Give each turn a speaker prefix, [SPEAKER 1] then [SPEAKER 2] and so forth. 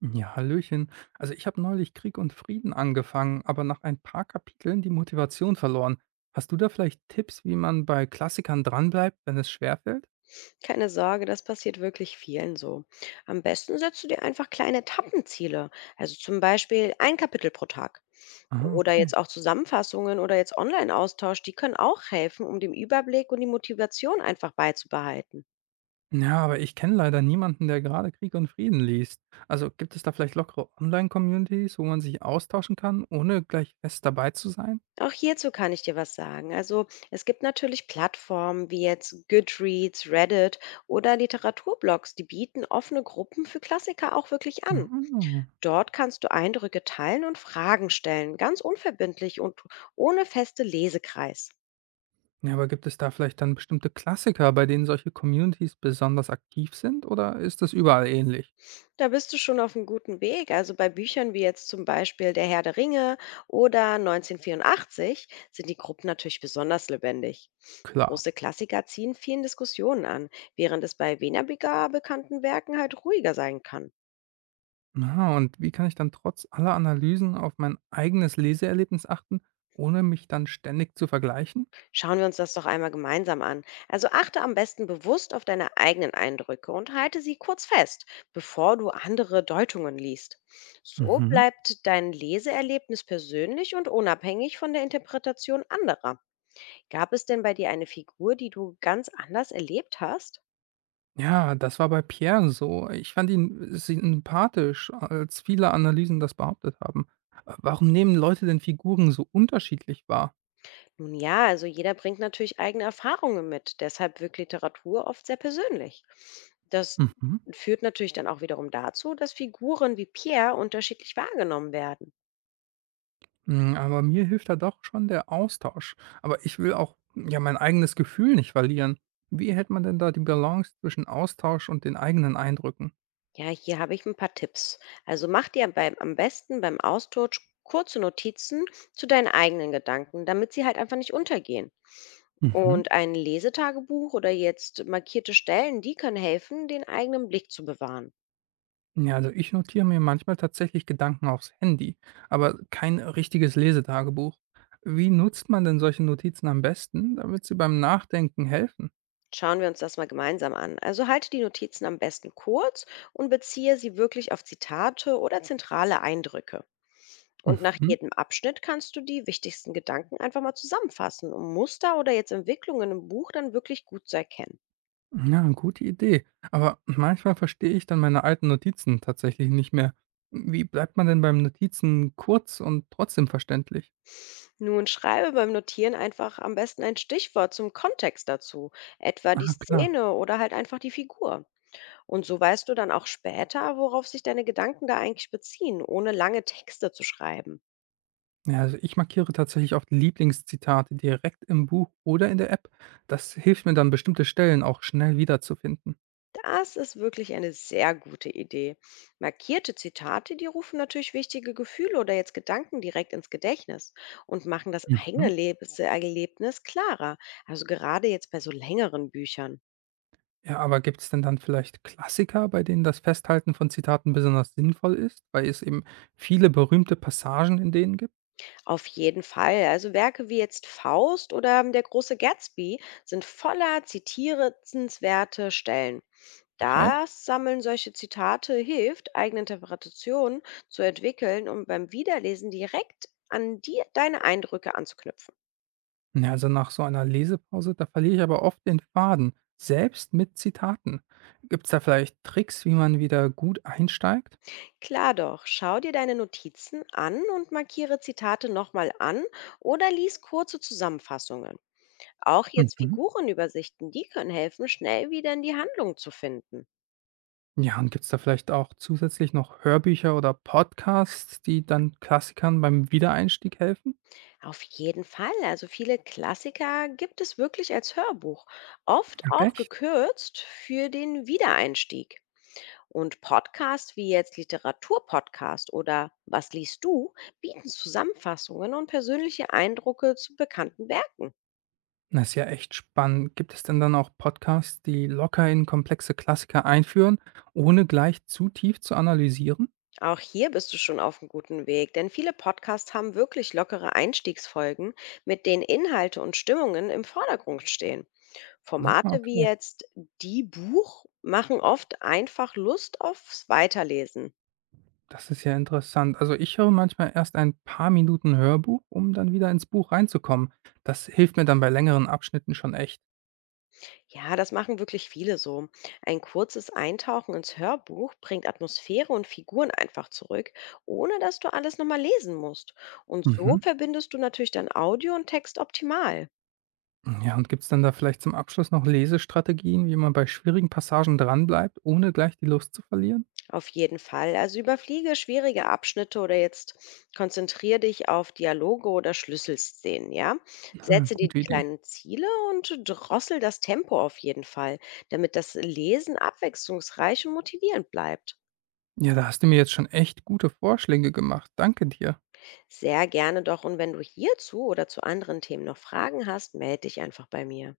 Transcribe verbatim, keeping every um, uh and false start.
[SPEAKER 1] Ja, hallöchen. Also ich habe neulich Krieg und Frieden angefangen, aber nach ein paar Kapiteln die Motivation verloren. Hast du da vielleicht Tipps, wie man bei Klassikern dranbleibt, wenn es schwerfällt?
[SPEAKER 2] Keine Sorge, das passiert wirklich vielen so. Am besten setzt du dir einfach kleine Etappenziele, also zum Beispiel ein Kapitel pro Tag.
[SPEAKER 1] Ah,
[SPEAKER 2] Oder
[SPEAKER 1] okay.
[SPEAKER 2] jetzt auch Zusammenfassungen oder jetzt Online-Austausch, die können auch helfen, um den Überblick und die Motivation einfach beizubehalten.
[SPEAKER 1] Ja, aber ich kenne leider niemanden, der gerade Krieg und Frieden liest. Also gibt es da vielleicht lockere Online-Communities, wo man sich austauschen kann, ohne gleich fest dabei zu sein?
[SPEAKER 2] Auch hierzu kann ich dir was sagen. Also es gibt natürlich Plattformen wie jetzt Goodreads, Reddit oder Literaturblogs, die bieten offene Gruppen für Klassiker auch wirklich an.
[SPEAKER 1] Mhm.
[SPEAKER 2] Dort kannst du Eindrücke teilen und Fragen stellen, ganz unverbindlich und ohne feste Lesekreis.
[SPEAKER 1] Ja, aber gibt es da vielleicht dann bestimmte Klassiker, bei denen solche Communities besonders aktiv sind, oder ist das überall ähnlich?
[SPEAKER 2] Da bist du schon auf einem guten Weg. Also bei Büchern wie jetzt zum Beispiel Der Herr der Ringe oder neunzehnhundertvierundachtzig sind die Gruppen natürlich besonders lebendig.
[SPEAKER 1] Klar.
[SPEAKER 2] Große Klassiker ziehen vielen Diskussionen an, während es bei weniger bekannten Werken halt ruhiger sein kann.
[SPEAKER 1] Aha, und wie kann ich dann trotz aller Analysen auf mein eigenes Leseerlebnis achten, ohne mich dann ständig zu vergleichen?
[SPEAKER 2] Schauen wir uns das doch einmal gemeinsam an. Also achte am besten bewusst auf deine eigenen Eindrücke und halte sie kurz fest, bevor du andere Deutungen liest. So
[SPEAKER 1] Mhm.
[SPEAKER 2] bleibt dein Leseerlebnis persönlich und unabhängig von der Interpretation anderer. Gab es denn bei dir eine Figur, die du ganz anders erlebt hast?
[SPEAKER 1] Ja, das war bei Pierre so. Ich fand ihn sympathisch, als viele Analysen das behauptet haben. Äh, Warum nehmen Leute denn Figuren so unterschiedlich wahr?
[SPEAKER 2] Nun ja, also jeder bringt natürlich eigene Erfahrungen mit. Deshalb wirkt Literatur oft sehr persönlich. Das
[SPEAKER 1] Mhm.
[SPEAKER 2] führt natürlich dann auch wiederum dazu, dass Figuren wie Pierre unterschiedlich wahrgenommen werden.
[SPEAKER 1] Hm, aber mir hilft da doch schon der Austausch. Aber ich will auch ja mein eigenes Gefühl nicht verlieren. Wie hält man denn da die Balance zwischen Austausch und den eigenen Eindrücken?
[SPEAKER 2] Ja, hier habe ich ein paar Tipps. Also, mach dir beim am besten beim Austausch kurze Notizen zu deinen eigenen Gedanken, damit sie halt einfach nicht untergehen.
[SPEAKER 1] Mhm.
[SPEAKER 2] Und ein Lesetagebuch oder jetzt markierte Stellen, die können helfen, den eigenen Blick zu bewahren.
[SPEAKER 1] Ja, also ich notiere mir manchmal tatsächlich Gedanken aufs Handy, aber kein richtiges Lesetagebuch. Wie nutzt man denn solche Notizen am besten, damit sie beim Nachdenken helfen?
[SPEAKER 2] Schauen wir uns das mal gemeinsam an. Also, halte die Notizen am besten kurz und beziehe sie wirklich auf Zitate oder zentrale Eindrücke. Und nach
[SPEAKER 1] Mhm.
[SPEAKER 2] jedem Abschnitt kannst du die wichtigsten Gedanken einfach mal zusammenfassen, um Muster oder jetzt Entwicklungen im Buch dann wirklich gut zu erkennen.
[SPEAKER 1] Ja, gute Idee. Aber manchmal verstehe ich dann meine alten Notizen tatsächlich nicht mehr. Wie bleibt man denn beim Notizen kurz und trotzdem verständlich?
[SPEAKER 2] Nun schreibe beim Notieren einfach am besten ein Stichwort zum Kontext dazu, etwa die
[SPEAKER 1] Ah, klar.
[SPEAKER 2] Szene oder halt einfach die Figur. Und so weißt du dann auch später, worauf sich deine Gedanken da eigentlich beziehen, ohne lange Texte zu schreiben.
[SPEAKER 1] Ja, also ich markiere tatsächlich oft Lieblingszitate direkt im Buch oder in der App. Das hilft mir dann, bestimmte Stellen auch schnell wiederzufinden.
[SPEAKER 2] Das ist wirklich eine sehr gute Idee. Markierte Zitate, die rufen natürlich wichtige Gefühle oder jetzt Gedanken direkt ins Gedächtnis und machen das eigene
[SPEAKER 1] Mhm.
[SPEAKER 2] Lebenserlebnis klarer. Also gerade jetzt bei so längeren Büchern.
[SPEAKER 1] Ja, aber gibt's denn dann vielleicht Klassiker, bei denen das Festhalten von Zitaten besonders sinnvoll ist, weil es eben viele berühmte Passagen in denen gibt?
[SPEAKER 2] Auf jeden Fall. Also Werke wie jetzt Faust oder ähm, Der große Gatsby sind voller zitierenswerte Stellen.
[SPEAKER 1] Ach echt?
[SPEAKER 2] Das Sammeln solche Zitate hilft, eigene Interpretationen zu entwickeln und beim Wiederlesen direkt an die, deine Eindrücke anzuknüpfen.
[SPEAKER 1] Ja, also nach so einer Lesepause, da verliere ich aber oft den Faden, selbst mit Zitaten. Gibt's da vielleicht Tricks, wie man wieder gut einsteigt?
[SPEAKER 2] Klar doch, schau dir deine Notizen an und markiere Zitate nochmal an oder lies kurze Zusammenfassungen. Auch jetzt
[SPEAKER 1] Mhm.
[SPEAKER 2] Figurenübersichten, die können helfen, schnell wieder in die Handlung zu finden.
[SPEAKER 1] Ja, und gibt's da vielleicht auch zusätzlich noch Hörbücher oder Podcasts, die dann Klassikern beim Wiedereinstieg helfen?
[SPEAKER 2] Auf jeden Fall. Also viele Klassiker gibt es wirklich als Hörbuch, oft
[SPEAKER 1] Okay.
[SPEAKER 2] auch gekürzt für den Wiedereinstieg. Und Podcasts wie jetzt Literaturpodcast oder Was liest du bieten Zusammenfassungen und persönliche Eindrücke zu bekannten Werken.
[SPEAKER 1] Na, ist ja echt spannend. Gibt es denn dann auch Podcasts, die locker in komplexe Klassiker einführen, ohne gleich zu tief zu analysieren?
[SPEAKER 2] Auch hier bist du schon auf einem guten Weg, denn viele Podcasts haben wirklich lockere Einstiegsfolgen, mit denen Inhalte und Stimmungen im Vordergrund stehen.
[SPEAKER 1] Ah,
[SPEAKER 2] Formate wie
[SPEAKER 1] okay.
[SPEAKER 2] jetzt „Die Buch" machen oft einfach Lust aufs Weiterlesen.
[SPEAKER 1] Das ist ja interessant. Also ich höre manchmal erst ein paar Minuten Hörbuch, um dann wieder ins Buch reinzukommen. Das hilft mir dann bei längeren Abschnitten schon echt.
[SPEAKER 2] Ja, das machen wirklich viele so. Ein kurzes Eintauchen ins Hörbuch bringt Atmosphäre und Figuren einfach zurück, ohne dass du alles nochmal lesen musst. Und so
[SPEAKER 1] Mhm.
[SPEAKER 2] verbindest du natürlich dann Audio und Text optimal.
[SPEAKER 1] Ja, und gibt es dann da vielleicht zum Abschluss noch Lesestrategien, wie man bei schwierigen Passagen dranbleibt, ohne gleich die Lust zu verlieren?
[SPEAKER 2] Auf jeden Fall. Also überfliege schwierige Abschnitte oder jetzt konzentriere dich auf Dialoge oder Schlüsselszenen, ja?
[SPEAKER 1] Ah,
[SPEAKER 2] Setze dir
[SPEAKER 1] gute
[SPEAKER 2] die
[SPEAKER 1] Idee.
[SPEAKER 2] kleinen Ziele und drossel das Tempo auf jeden Fall, damit das Lesen abwechslungsreich und motivierend bleibt.
[SPEAKER 1] Ja, da hast du mir jetzt schon echt gute Vorschläge gemacht. Danke dir.
[SPEAKER 2] Sehr gerne doch. Und wenn du hierzu oder zu anderen Themen noch Fragen hast, melde dich einfach bei mir.